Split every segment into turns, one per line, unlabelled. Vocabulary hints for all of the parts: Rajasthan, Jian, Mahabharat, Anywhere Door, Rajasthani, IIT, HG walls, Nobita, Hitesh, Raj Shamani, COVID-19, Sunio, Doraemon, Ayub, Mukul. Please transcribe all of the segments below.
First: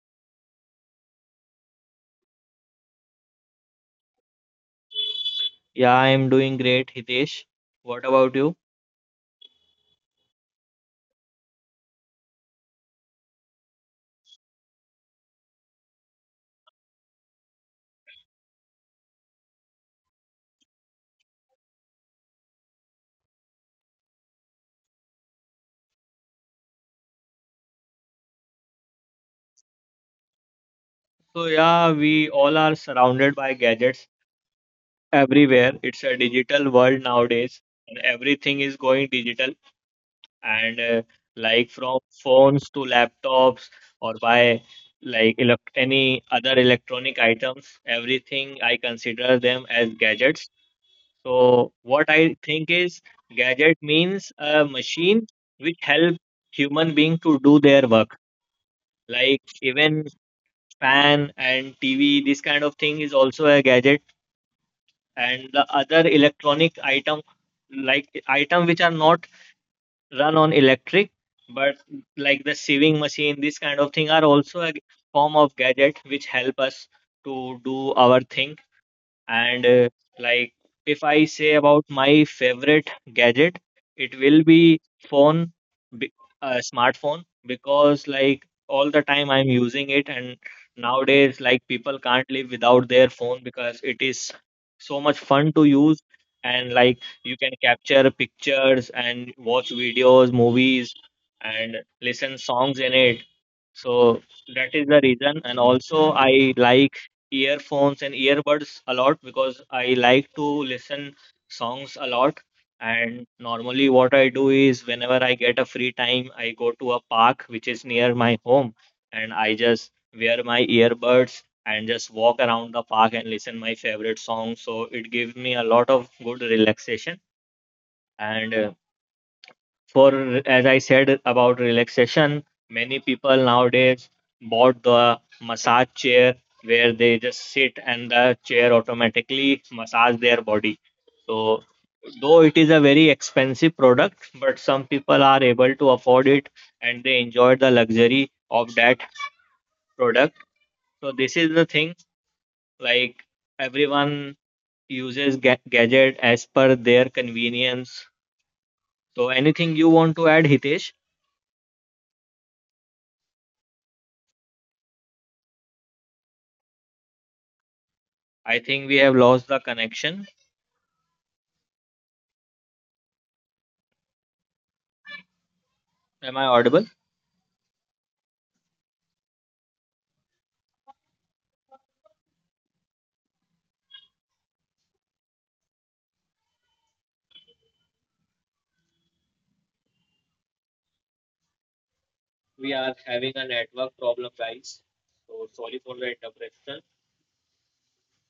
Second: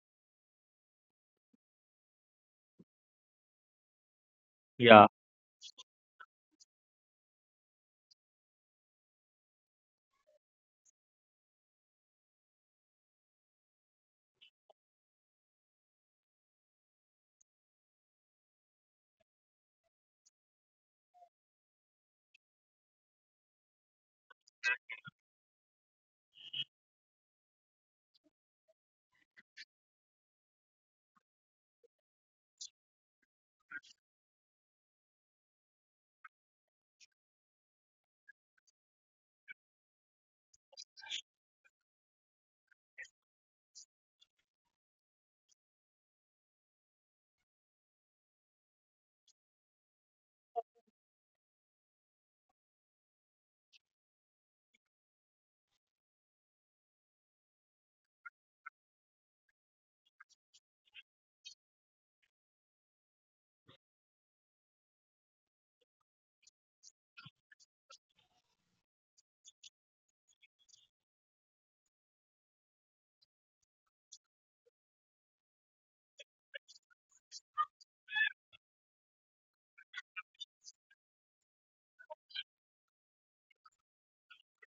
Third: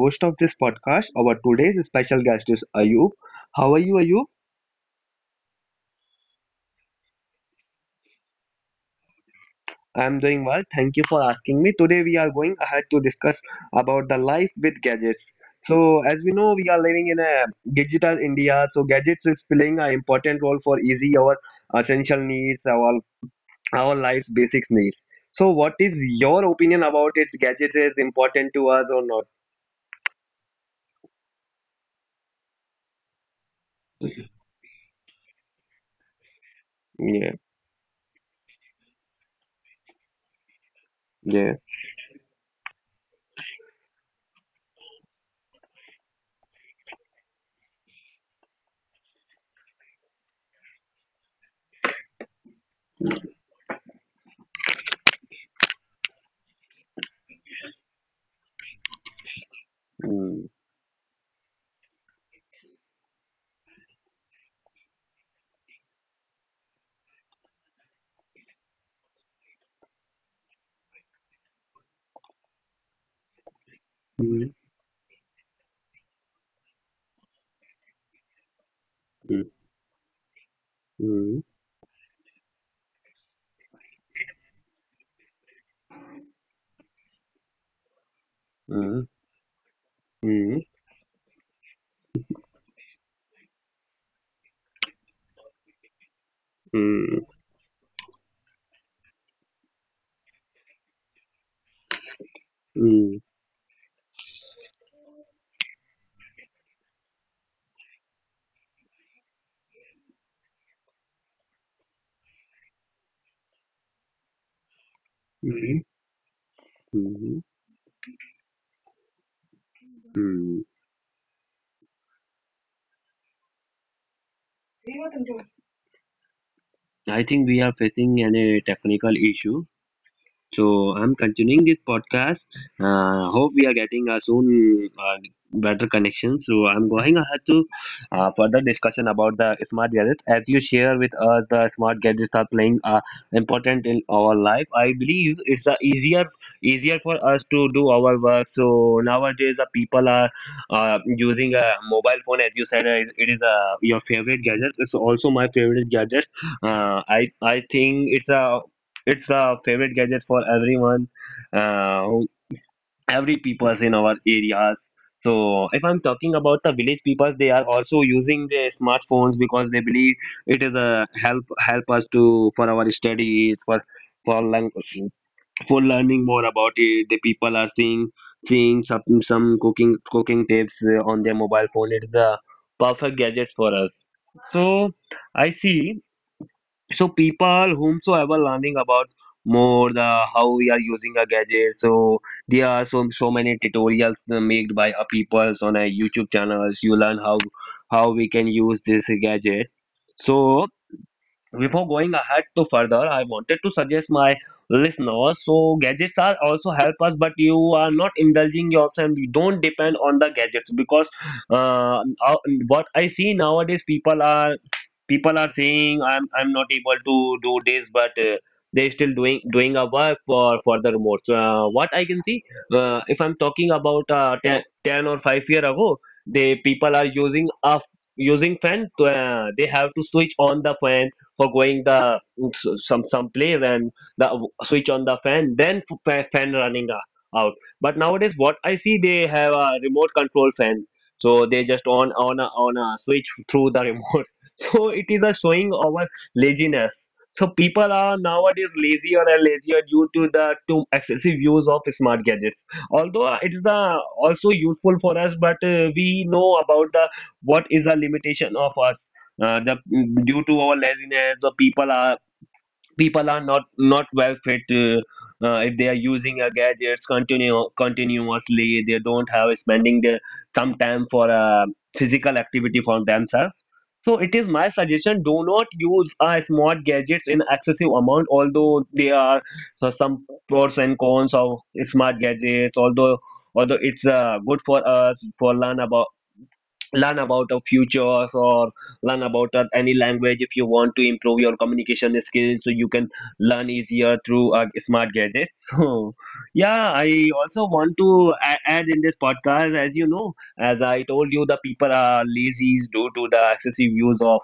host of this podcast. Our today's special guest is Ayub. How are you, Ayub?
Yeah, I'm doing great, Hitesh. What about you?
I am doing well. Thank you for asking me. Today we are going ahead to discuss about the life with gadgets. So, as we know, we are living in a digital India. So, gadgets is playing an important role for easy our essential needs, our life's basic needs. So, what is your opinion about it? Gadgets is important to us or not?
So, yeah, we all are surrounded by gadgets
Yeah.
everywhere. It's a digital world nowadays, and everything is going
Yeah.
digital. And Like from phones to laptops or by like elect any other electronic items, everything I consider them as gadgets. So, what I think is gadget means a machine which help human being to do their work, like even fan and TV, this kind of thing is also a gadget. And the other electronic item, like item which are not run on electric, but
Mm.
like the sewing machine, this kind of thing are also a form of gadget which help us to do our thing.
Mm,
And Like if I say about my favorite gadget, it will be phone, be-
mm,
smartphone, because
mm,
like all the time I'm using it, and nowadays like people can't live without their phone because it is
mm,
so much fun to use, and like you can capture pictures and watch videos,
mm,
movies, and listen songs in it. So that is the reason, and also I like earphones and earbuds a lot because I like to listen songs a lot. And
mm,
normally, what I do is
mm,
whenever I get a free time, I go to a park which is near
mm.
my home, and I just wear my earbuds and just walk around the park and listen my favorite songs. So
I
it
think we
gives
are
me a lot
facing an,
of
a
good
technical
relaxation.
issue.
And
So I'm continuing this
for
podcast.
as I said
Hope we are
about
getting a
relaxation,
soon
many people
better
nowadays
connection. So I'm
bought
going
the
ahead to
massage chair
further discussion
where
about
they
the
just
smart
sit
gadgets.
and
As
the
you share
chair
with us, the
automatically
smart gadgets
massage
are
their
playing
body. So
important in our life.
though it
I
is a very
believe it's
expensive
easier
product, but
easier
some
for us
people
to
are
do
able to
our work.
afford it
So
and they
nowadays, the
enjoy the
people are
luxury of that
using a mobile phone. As
product.
you said, it
So
is
this is the
your
thing,
favorite gadget. It's also my
like
favorite gadget.
everyone
I
uses
think
gadget as per
it's
their
a favorite gadget
convenience.
for everyone,
So anything
uh,
you
who-
want to add, Hitesh?
every peoples in our areas. So if I'm talking about the village people, they are also using their smartphones because they believe it is
I
a
think we have
help
lost the
help us to
connection.
for our studies for learn for learning more about it. The people are seeing
Am I
seeing some
audible?
some cooking tips on their mobile phone. It's the perfect gadget for us. So I see, so people whomsoever learning about more the how we are using a gadget, so there are so many tutorials made by
We are
peoples
having a
on a
network
youtube
problem,
channels, you
guys.
learn
So sorry
how
for
we
the
can use this
interruption.
gadget. So before going ahead to further, I wanted to suggest my listeners. So gadgets are also help us, but you are not indulging yourself, and you don't depend on the gadgets because uh, uh, what I see nowadays, people are saying I'm not able to do this, but they still doing a work for the remote. So, what I can see, if I'm talking about ten
Yeah,
ten or five year ago, the people are using a using fan to, they have to switch on the fan for going the some place and the switch on the fan, then fan running out. But nowadays, what I see, they have a remote control fan, so they just on on a switch through the remote. So it is a showing our laziness. So people are nowadays lazier and lazier due to the to excessive use of smart gadgets. Although it is the also useful for us, but we know about the what is the limitation of us, the due to our laziness the people are not not well fit, if they are using gadgets continue continuously, they don't have spending the some time for physical activity for themselves. So it is my suggestion, do not use smart gadgets in excessive amount. Although there are some pros and cons of smart gadgets, although it's good for us for learn about a futures or learn about any language. If you want to improve your communication skills, so you can learn easier through smart gadgets. So yeah, I also want to add in this podcast, as you know, as I told you, the people are lazy due to the excessive use of